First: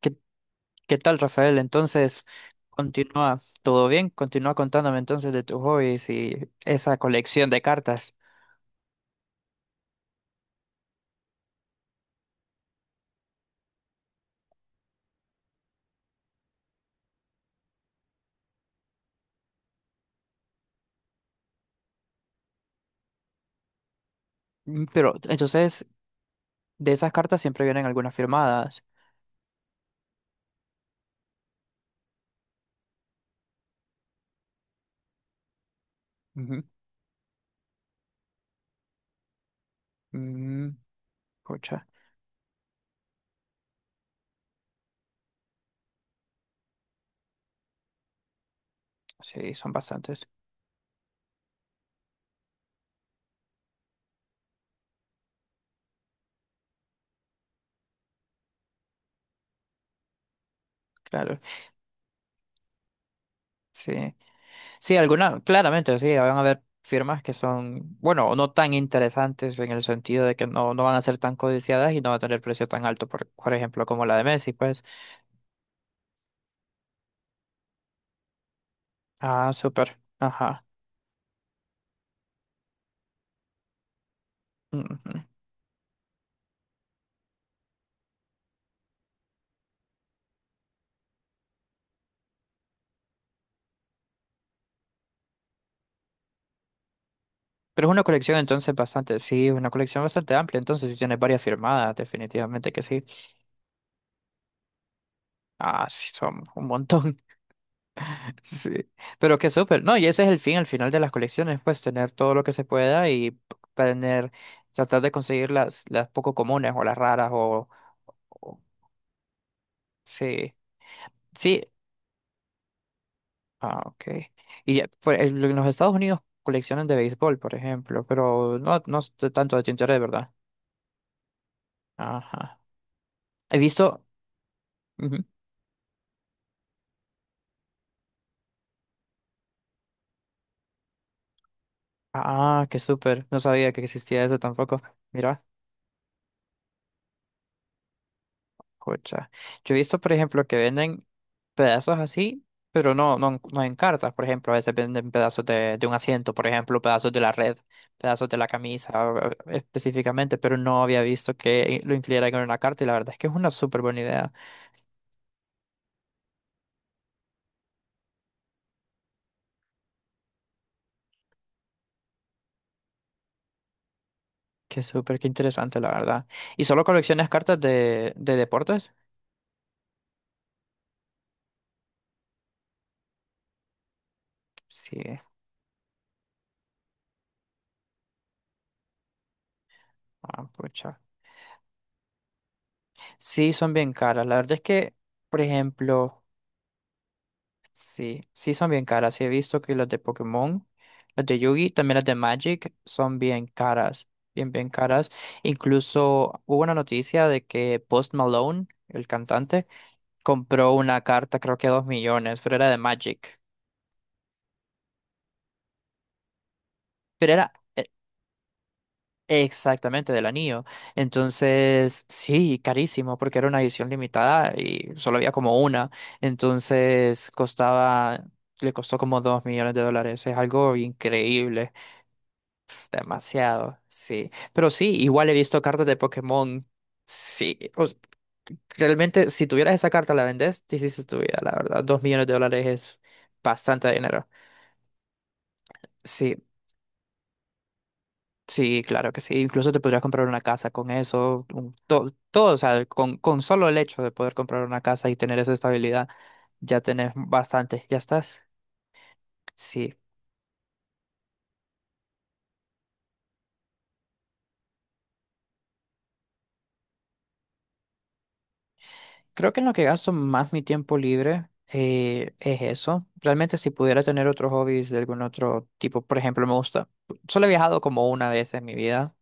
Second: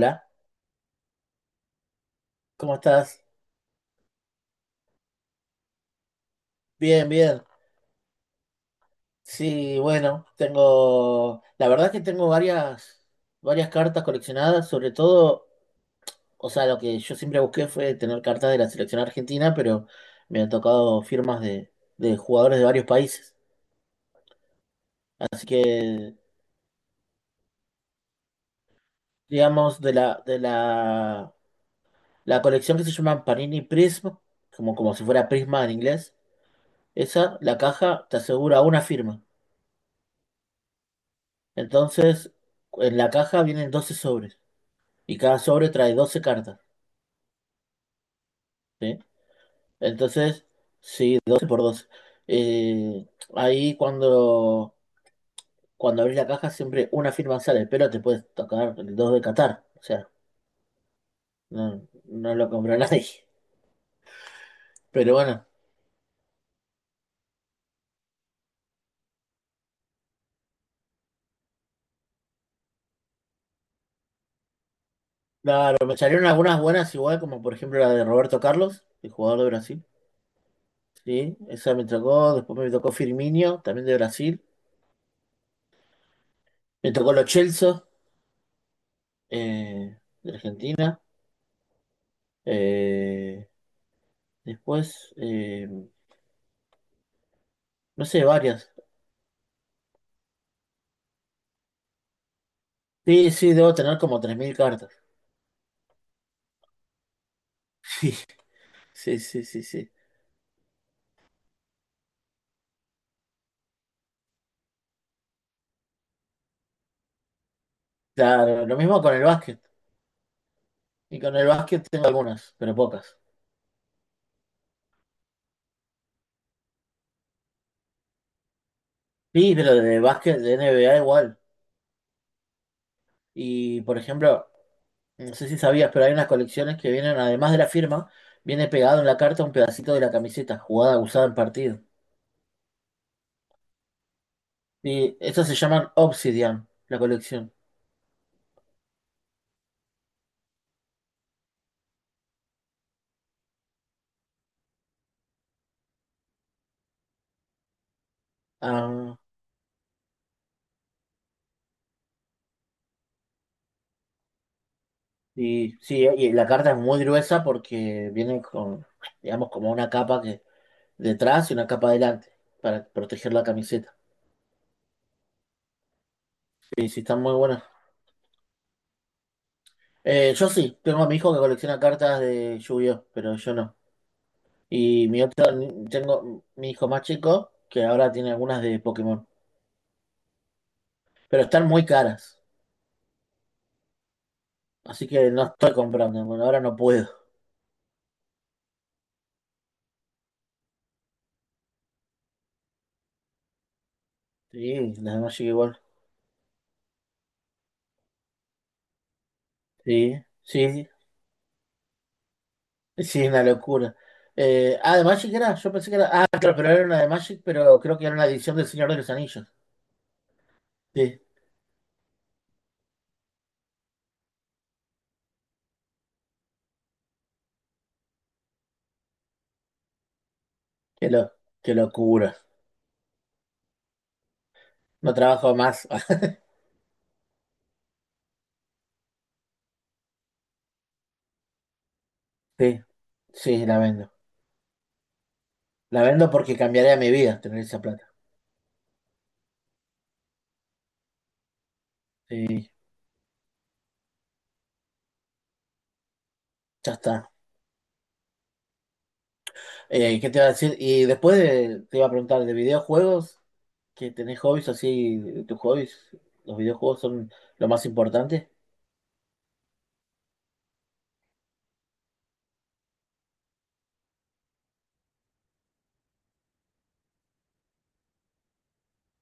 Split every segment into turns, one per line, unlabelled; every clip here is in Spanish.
¿Qué, qué, tal, Rafael? Entonces,
¿cómo estás?
continúa, ¿todo bien? Continúa contándome entonces de tus hobbies y esa
Bien, bien.
colección de cartas.
Sí, bueno, tengo, la verdad que tengo varias cartas coleccionadas, sobre todo, o sea, lo que yo siempre busqué fue tener cartas de la selección argentina, pero me han tocado firmas de jugadores de varios países.
Pero
Así
entonces,
que,
de esas cartas siempre vienen algunas firmadas.
digamos, la colección que se llama Panini Prism, como si fuera Prisma en inglés,
Ujú.
esa, la caja te asegura una firma.
Mm, pucha,
Entonces, en la caja vienen 12 sobres. Y cada sobre trae 12 cartas, ¿sí?
sí, son bastantes,
Entonces, sí, 12 por 12. Eh, ahí cuando abrís la caja siempre una firma sale, pero te puedes tocar el 2 de Qatar. O sea,
claro.
no lo compró nadie.
Sí, sí,
Pero
algunas,
bueno,
claramente, sí, van a haber firmas que son, bueno, no tan interesantes en el sentido de que no, no van a ser tan codiciadas y no va a tener precio tan alto, por ejemplo, como la de Messi, pues.
claro, me salieron algunas buenas igual, como por ejemplo la de Roberto Carlos, el jugador de
Ah,
Brasil.
súper, ajá.
Sí, esa me tocó. Después me tocó Firmino, también de Brasil.
Ujú.
Me tocó los Chelsea, eh, de Argentina. Eh, después,
Pero es una
no sé,
colección
varias.
entonces bastante, sí, una colección bastante amplia, entonces sí tienes varias firmadas, definitivamente que sí.
Sí, sí, debo tener como 3.000 cartas.
Ah, sí, son un montón. Sí.
Sí, sí,
Pero
sí,
qué
sí,
súper.
sí.
No, y ese es el fin, al final de las colecciones, pues tener todo lo que se pueda y tener, tratar de conseguir las poco comunes o las raras o-
Claro, lo mismo con el básquet.
sí.
Y con el
Sí.
básquet tengo algunas, pero pocas.
Ah, ok. Y pues, en los Estados Unidos coleccionan de béisbol, por ejemplo, pero no, no es de
Sí,
tanto de
pero
tintoré,
de
¿verdad?
básquet, de N B A igual.
Ajá. He
Y por
visto.
ejemplo, no sé si sabías, pero hay unas colecciones que vienen, además de la firma, viene pegado en la carta un pedacito de la camiseta jugada, usada en partido.
Ah, qué súper. No sabía que existía eso tampoco.
Y
Mira,
estas se llaman Obsidian, la colección.
jocha. Yo he visto, por ejemplo, que venden pedazos así, pero no en cartas. Por ejemplo, a veces venden pedazos de un asiento, por ejemplo, pedazos de la red, pedazos de la camisa
Ah,
específicamente, pero no había visto que lo incluyeran en una carta y la verdad es que es una súper buena idea.
y sí, y la carta es muy gruesa porque viene con, digamos, como una capa que detrás y una capa adelante para proteger la camiseta.
Qué súper, qué interesante, la verdad. ¿Y solo
Sí, sí, están
coleccionas
muy
cartas
buenas.
de deportes?
Yo sí, tengo a mi hijo que colecciona cartas de Yu-Gi-Oh, pero yo no.
Sí,
Y mi otro, tengo mi hijo más chico que ahora tiene algunas de Pokémon,
ah, pucha.
pero están muy caras,
Sí, son bien caras. La verdad es que,
así que
por
no estoy
ejemplo.
comprando, bueno, ahora no puedo.
Sí, sí son bien caras. Sí he visto que las de Pokémon, las de Yugi, también las de Magic son bien caras, bien, bien
Sí, las
caras.
de Magic igual.
Incluso hubo una noticia de que Post Malone, el cantante,
Sí,
compró
sí,
una carta, creo que a 2,000,000, pero era de
sí, es
Magic.
una locura. Ah, de Magic era, yo pensé que era, ah, claro, pero era una de
Pero
Magic,
era
pero creo que era una edición del Señor de los Anillos.
exactamente del anillo.
Sí,
Entonces, sí, carísimo, porque era una edición limitada y solo había como una. Entonces, costaba, le costó como $2,000,000. Es algo
qué,
increíble.
qué locura.
Es demasiado, sí. Pero sí,
No
igual he
trabajo
visto cartas
más.
de Pokémon. Sí. Realmente, si tuvieras esa carta, la vendes, te hiciste tu vida, la verdad. $2,000,000
Sí,
es
sí, la
bastante
vendo.
dinero.
La vendo
Sí,
porque cambiaría mi vida tener esa plata.
sí, claro que sí. Incluso te podrías comprar una casa con eso. Todo, o
Sí,
sea, con solo el hecho de poder comprar una casa y tener esa estabilidad, ya
ya
tenés
está.
bastante. Ya estás. Sí.
¿Qué te iba a decir? Y después te iba a preguntar de videojuegos, que tenés hobbies así, tus hobbies, los videojuegos son lo más importante.
Creo que en lo que gasto más mi tiempo libre es eso. Realmente si pudiera tener otros hobbies de algún otro tipo, por ejemplo, me gusta, solo he viajado como una vez en mi vida.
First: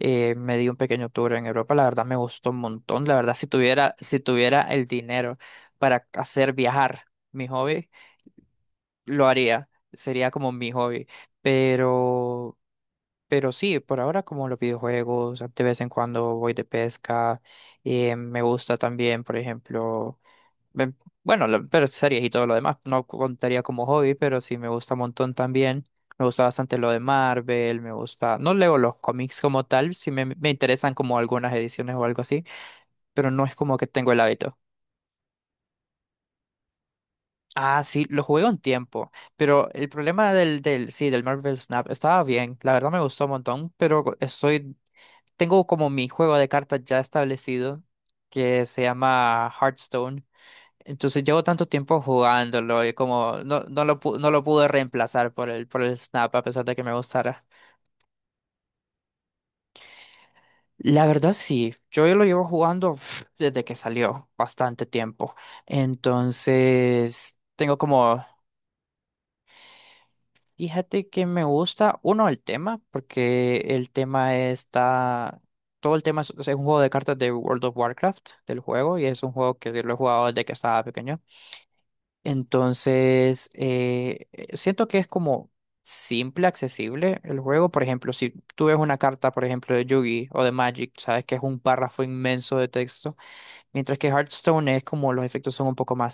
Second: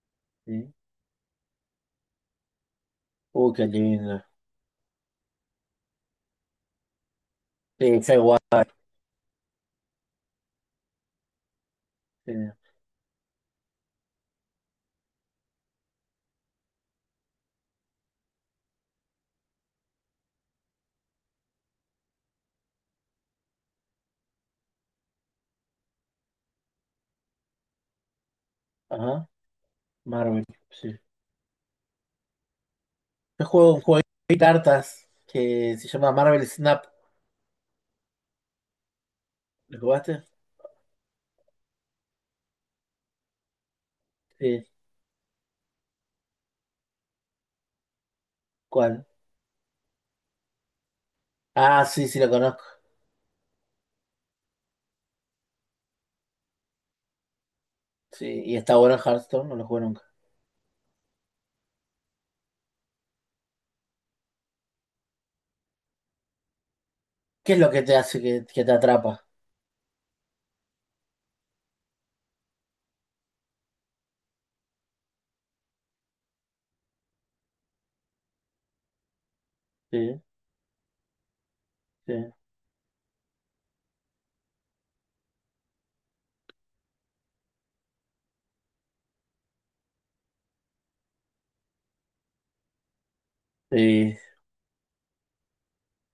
Me di
Sí.
un pequeño tour en Europa, la verdad me gustó un montón. La verdad, si
Uy, qué
tuviera, si
lindo.
tuviera el dinero para hacer viajar mi hobby,
Sí, yo igual.
lo haría. Sería como mi hobby.
Sí.
Pero, pero sí, por ahora como los videojuegos, de vez en cuando voy de pesca. Me gusta también, por ejemplo. Ven, Bueno, pero series y todo lo demás, no contaría como hobby, pero sí me gusta un montón también. Me gusta bastante lo de Marvel, me gusta. No leo los
Ajá,
cómics como tal, sí me,
Marvel,
me interesan
sí.
como algunas ediciones o algo así, pero no
Yo
es
juego
como
un
que
juego
tengo el
de
hábito.
cartas que se llama Marvel Snap.
Ah, sí, lo jugué un tiempo, pero
¿Lo
el
jugaste?
problema del, sí, del Marvel Snap estaba bien, la verdad me gustó un montón, pero
Sí.
estoy, tengo como mi juego de cartas ya establecido, que se
¿Cuál?
llama Hearthstone. Entonces llevo tanto
Ah,
tiempo
sí, sí, lo conozco.
jugándolo y como no lo pude reemplazar por el Snap a pesar de que me gustara.
Sí, y está bueno en Hearthstone, no lo juego nunca.
La verdad sí, yo lo llevo jugando desde que salió, bastante tiempo. Entonces
¿Qué es lo
tengo
que te hace
como,
que te atrapa?
fíjate que me gusta, uno, el tema, porque el tema está, todo el tema es un juego de cartas de World of Warcraft, del juego, y es un juego que lo he
Sí,
jugado desde que estaba pequeño.
sí,
Entonces, siento que es como simple, accesible el juego. Por ejemplo, si tú ves una carta, por ejemplo, de Yugi o de Magic, sabes que es un párrafo inmenso de texto, mientras que
sí.
Hearthstone es como los efectos son un poco más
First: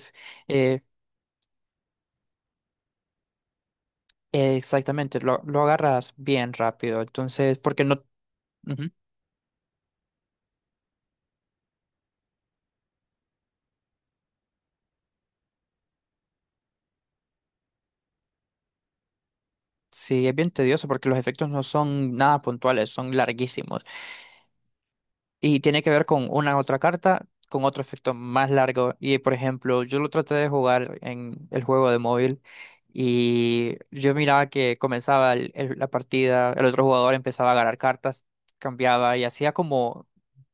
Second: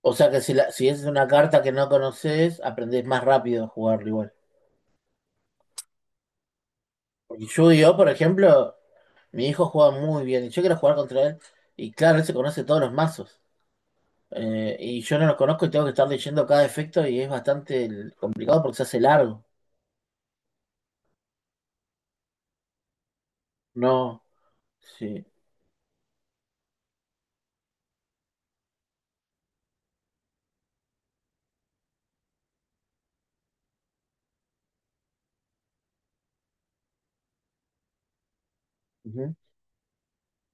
O sea que si, la,
eh,
si es una carta que no conoces, aprendés más rápido a jugarlo igual.
exactamente, lo agarras bien rápido.
Porque
Entonces, porque
Yu-Gi-Oh,
no.
por ejemplo,
Ujú.
mi hijo juega muy bien y yo quiero jugar contra él. Y claro, él se conoce todos los mazos. Y yo no los conozco y tengo que estar leyendo cada efecto y es bastante complicado porque se hace largo.
Sí, es bien tedioso porque los efectos no son nada puntuales, son larguísimos.
No, sí.
Y tiene que ver con una otra carta, con otro efecto más largo. Y por ejemplo, yo lo traté de jugar en el juego de móvil y yo miraba que comenzaba la partida, el otro jugador empezaba a agarrar cartas, cambiaba y
Ujú.
hacía como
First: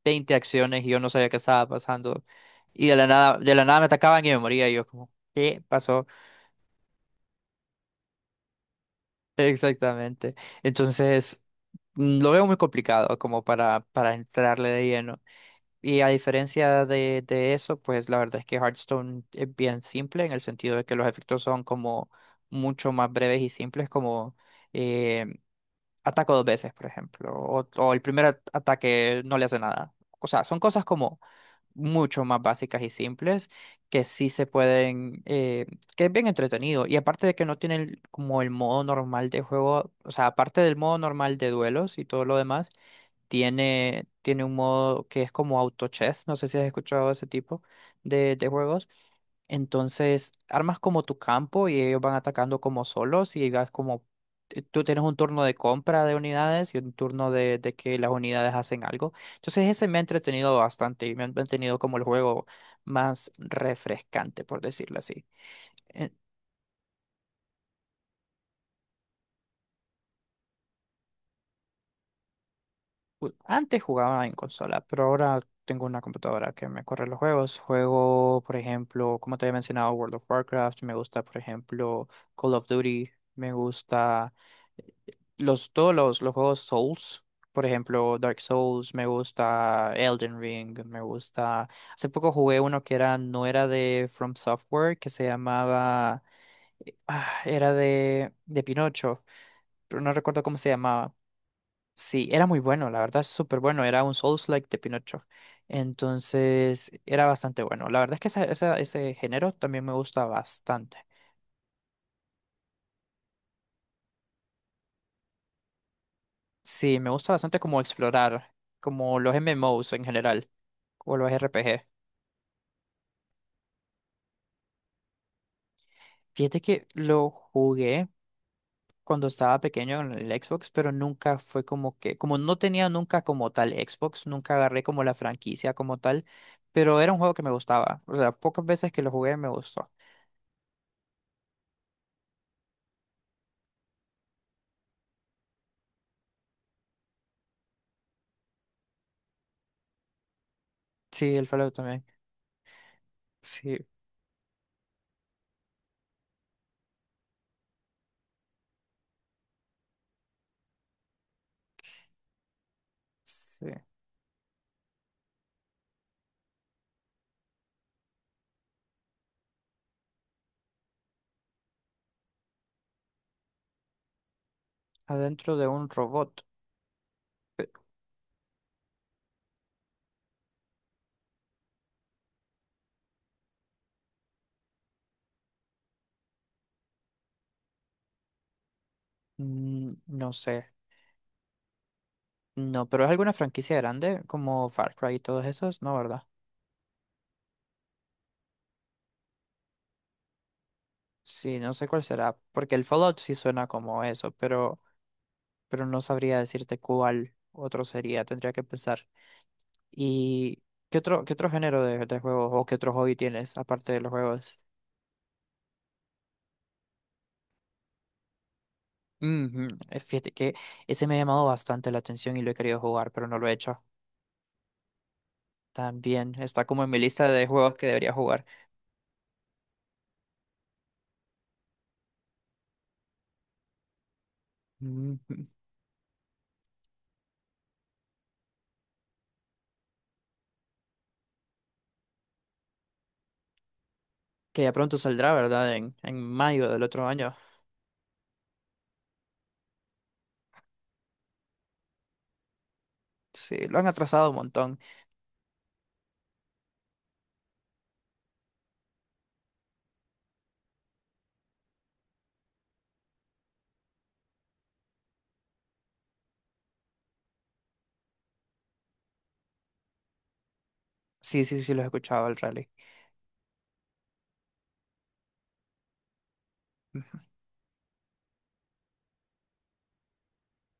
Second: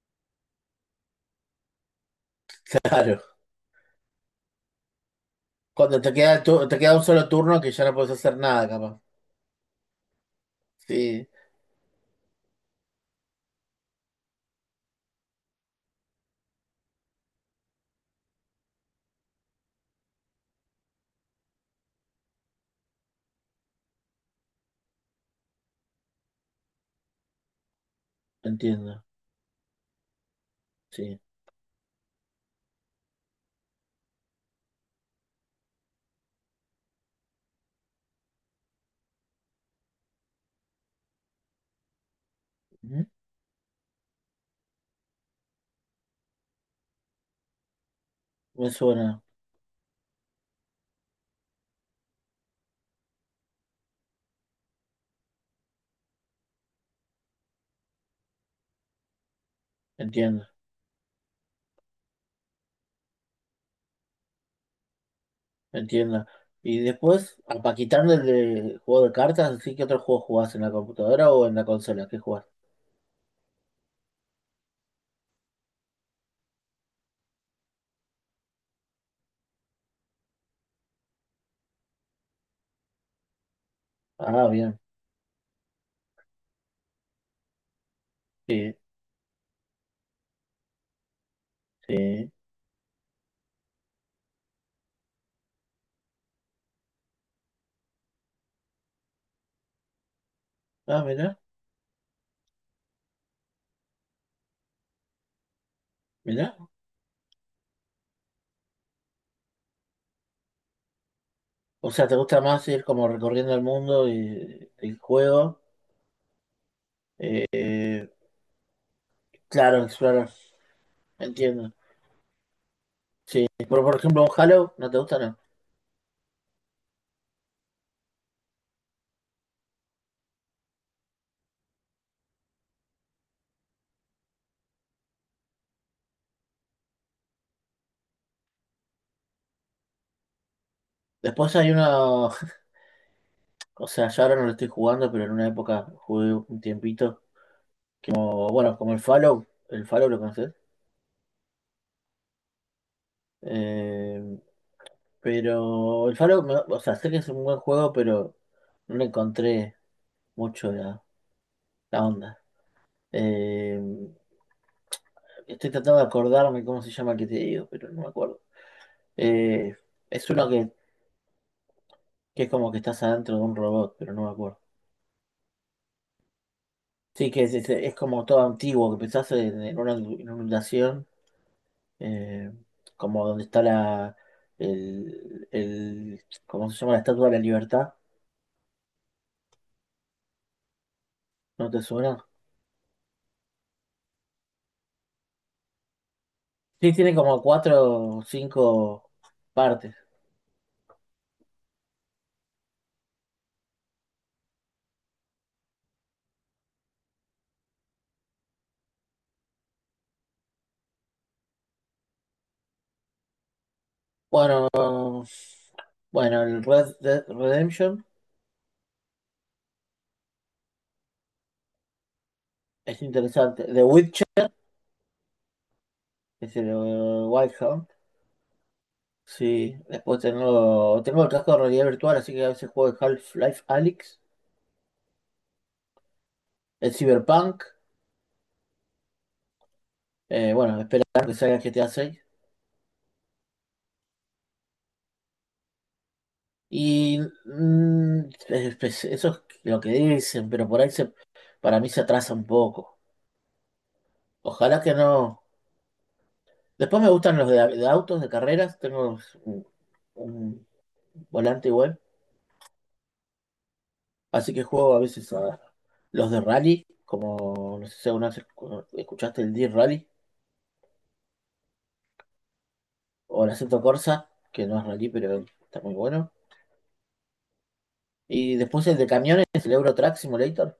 20 acciones y yo no sabía qué estaba pasando. Y
Claro.
de la nada me atacaban y me moría y yo como, ¿qué
Cuando
pasó?
te queda, te queda un solo turno que ya no puedes hacer nada, capaz.
Exactamente.
Sí,
Entonces, lo veo muy complicado como para entrarle de lleno. Y a diferencia de eso, pues la verdad es que Hearthstone es bien simple en el sentido de que los efectos son como mucho más breves y simples, como eh, ataco dos veces, por ejemplo, o el primer
entiendo.
ataque no le hace nada. O sea, son cosas como
Sí.
mucho más básicas y simples que sí se pueden, que es bien entretenido. Y aparte de que no tienen como el modo normal de juego, o sea, aparte del modo normal de duelos y todo lo demás
Ujú.
tiene, tiene un modo que es como auto chess, no sé si has escuchado ese tipo de
Me
juegos.
suena,
Entonces, armas como tu campo y ellos van atacando como solos y vas como, tú tienes un turno de compra de unidades y un turno de que las unidades hacen algo. Entonces, ese me ha
entiendo.
entretenido bastante y me ha mantenido como el juego más refrescante, por decirlo así.
Entiendo. Y después, ah, pa' quitando el de juego de cartas, ¿sí que otro juego jugás en la computadora o en la consola? ¿Qué jugás?
Antes jugaba en consola, pero ahora tengo una computadora que me corre los juegos. Juego, por ejemplo, como te había mencionado, World of Warcraft. Me gusta, por ejemplo, Call of Duty. Me gusta
Ah, bien.
eh, todos los juegos Souls. Por ejemplo, Dark
Sí,
Souls, me gusta Elden Ring, me gusta. Hace poco
sí.
jugué uno que era, no era de From Software, que se llamaba. Era de Pinocho, pero no recuerdo cómo se
Ah,
llamaba.
mirá,
Sí, era muy bueno, la verdad, súper bueno. Era un Souls-like de Pinocho.
mirá.
Entonces, era bastante bueno. La verdad es que ese género también me gusta bastante.
O sea, ¿te gusta más ir como recorriendo el mundo y el juego?
Sí, me gusta bastante como
Eh,
explorar, como los M M
claro,
Os en
explorar.
general, o los R P
Entiendo.
G.
Sí. Pero, por ejemplo, un Halo, ¿no te gusta? No.
Fíjate que lo jugué cuando estaba pequeño en el Xbox, pero nunca fue como que, como no tenía nunca como tal Xbox, nunca agarré como la franquicia como tal, pero era un juego que me gustaba. O sea, pocas veces que lo jugué me gustó.
Después hay uno, o sea, yo ahora no lo estoy jugando, pero en una época jugué un tiempito. Como, bueno, como el Fallout. ¿El Fallout lo conoces?
Sí, el Fallout también. Sí,
Eh, Pero el Faro, o sea, sé que es un buen juego, pero no le encontré mucho la onda.
sí,
Eh, estoy tratando de acordarme cómo se llama el que te digo, pero no me acuerdo. Eh, es uno que, es como que estás adentro de un robot, pero no me acuerdo.
adentro de un robot.
Sí, que es,
Pe-
es como todo antiguo, que pensás en una inundación, eh, como donde está el, ¿cómo se llama? La Estatua de la Libertad,
No sé.
¿no te suena?
No, pero es alguna franquicia grande como Far Cry y todos esos, ¿no, verdad?
Sí, tiene como cuatro o cinco partes.
Sí, no sé cuál será, porque el Fallout sí suena como eso, pero no sabría decirte cuál otro sería, tendría que pensar. ¿Y qué otro género de juegos o qué otro hobby tienes aparte de los juegos?
Bueno, bueno, el Red Dead Redemption
Ujú. Fíjate que ese me ha llamado bastante la atención y lo he querido
es
jugar, pero no lo he
interesante.
hecho.
The Witcher,
También
es
está
el
como en mi lista de juegos que
Whitehorn.
debería jugar.
Sí, después tengo el casco de realidad virtual, así que a veces juego el Half-Life Alyx,
Ujú.
el Cyberpunk. Bueno, esperar que salga el GTA 6.
Que ya pronto saldrá, ¿verdad? En mayo del otro
Y
año.
eso es lo que dicen, pero por ahí se, para mí se atrasa un poco.
Sí, lo han atrasado un montón.
Ojalá que no. Después me gustan los de autos, de carreras. Tengo un, un volante igual. Así que juego a veces a los de rally, como no sé si alguna vez escuchaste el D-Rally
Sí, sí, sí, lo he escuchado el rally.
o el Assetto Corsa, que no es rally, pero está muy bueno.
Ujú.
Y después el de camiones, el Euro Truck Simulator.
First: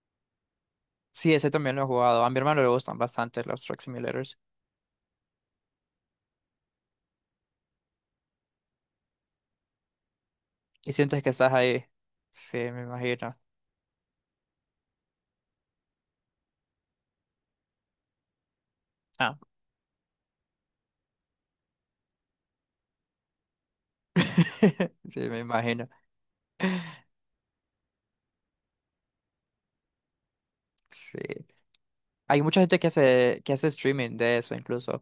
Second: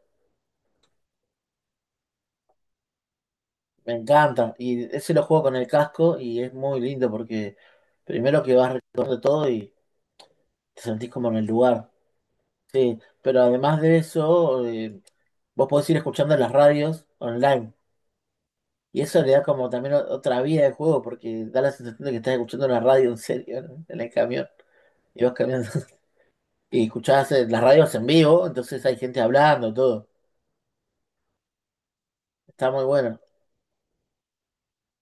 Sí, ese también lo he jugado. A mi hermano le gustan bastante los Truck
Me
Simulators.
encanta. Y ese lo juego con el casco y es muy lindo porque primero que vas recorriendo todo y te
Y
sentís
sientes que
como en el
estás ahí.
lugar.
Sí, me
Sí,
imagino.
pero además de eso, vos podés ir escuchando las radios online. Y eso le
Ah.
da como también otra vida al juego, porque da la sensación de que estás escuchando una radio en serio, ¿no? En el camión.
Sí,
Y vas
me
caminando.
imagino.
Y escuchás las radios en vivo, entonces hay gente hablando, todo.
Sí. Hay mucha
Está
gente
muy bueno.
que hace streaming de eso incluso,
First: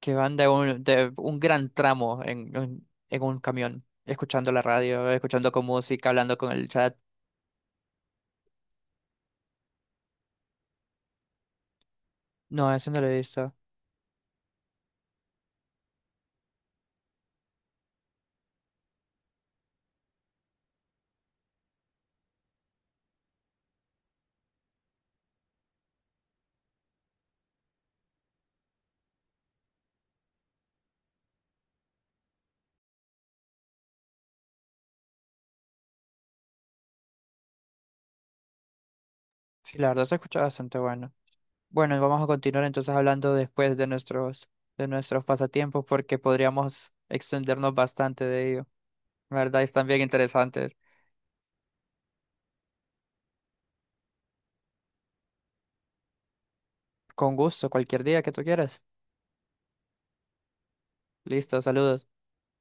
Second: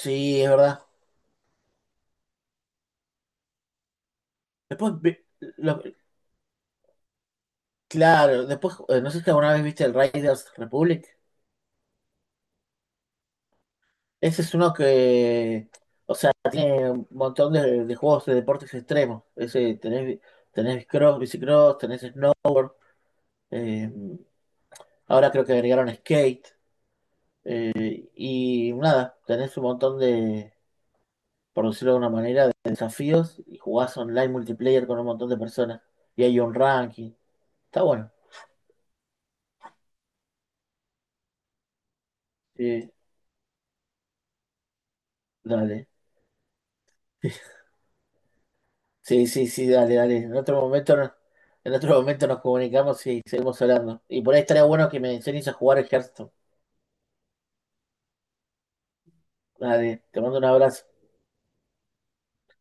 que van
es verdad.
de un gran tramo en, en un camión, escuchando la
Después,
radio, escuchando con
lo-
música, hablando con el chat.
claro, después, no sé si alguna vez viste el Riders Republic.
No, eso no lo he visto.
Ese es uno que, o sea, tiene un montón de juegos de deportes extremos. Ese, tenés cross, bicicross, tenés snow. eh, ahora creo que agregaron skate. Y nada, tenés un montón de, por decirlo de una manera, de desafíos y jugás online multiplayer con un montón de personas. Y hay un ranking. Está bueno.
Sí, la verdad se escucha bastante bueno. Bueno, y vamos a continuar
Sí,
entonces hablando después de nuestros pasatiempos
dale.
porque podríamos extendernos bastante de ello.
Sí,
La
sí,
verdad,
sí,
están
dale,
bien
dale. En otro
interesantes.
momento, en otro momento nos comunicamos y seguimos hablando. Y por ahí estaría bueno que me enseñes a jugar el Hearthstone.
Con gusto, cualquier día que tú quieras.
Dale, te mando un abrazo.
Listo, saludos.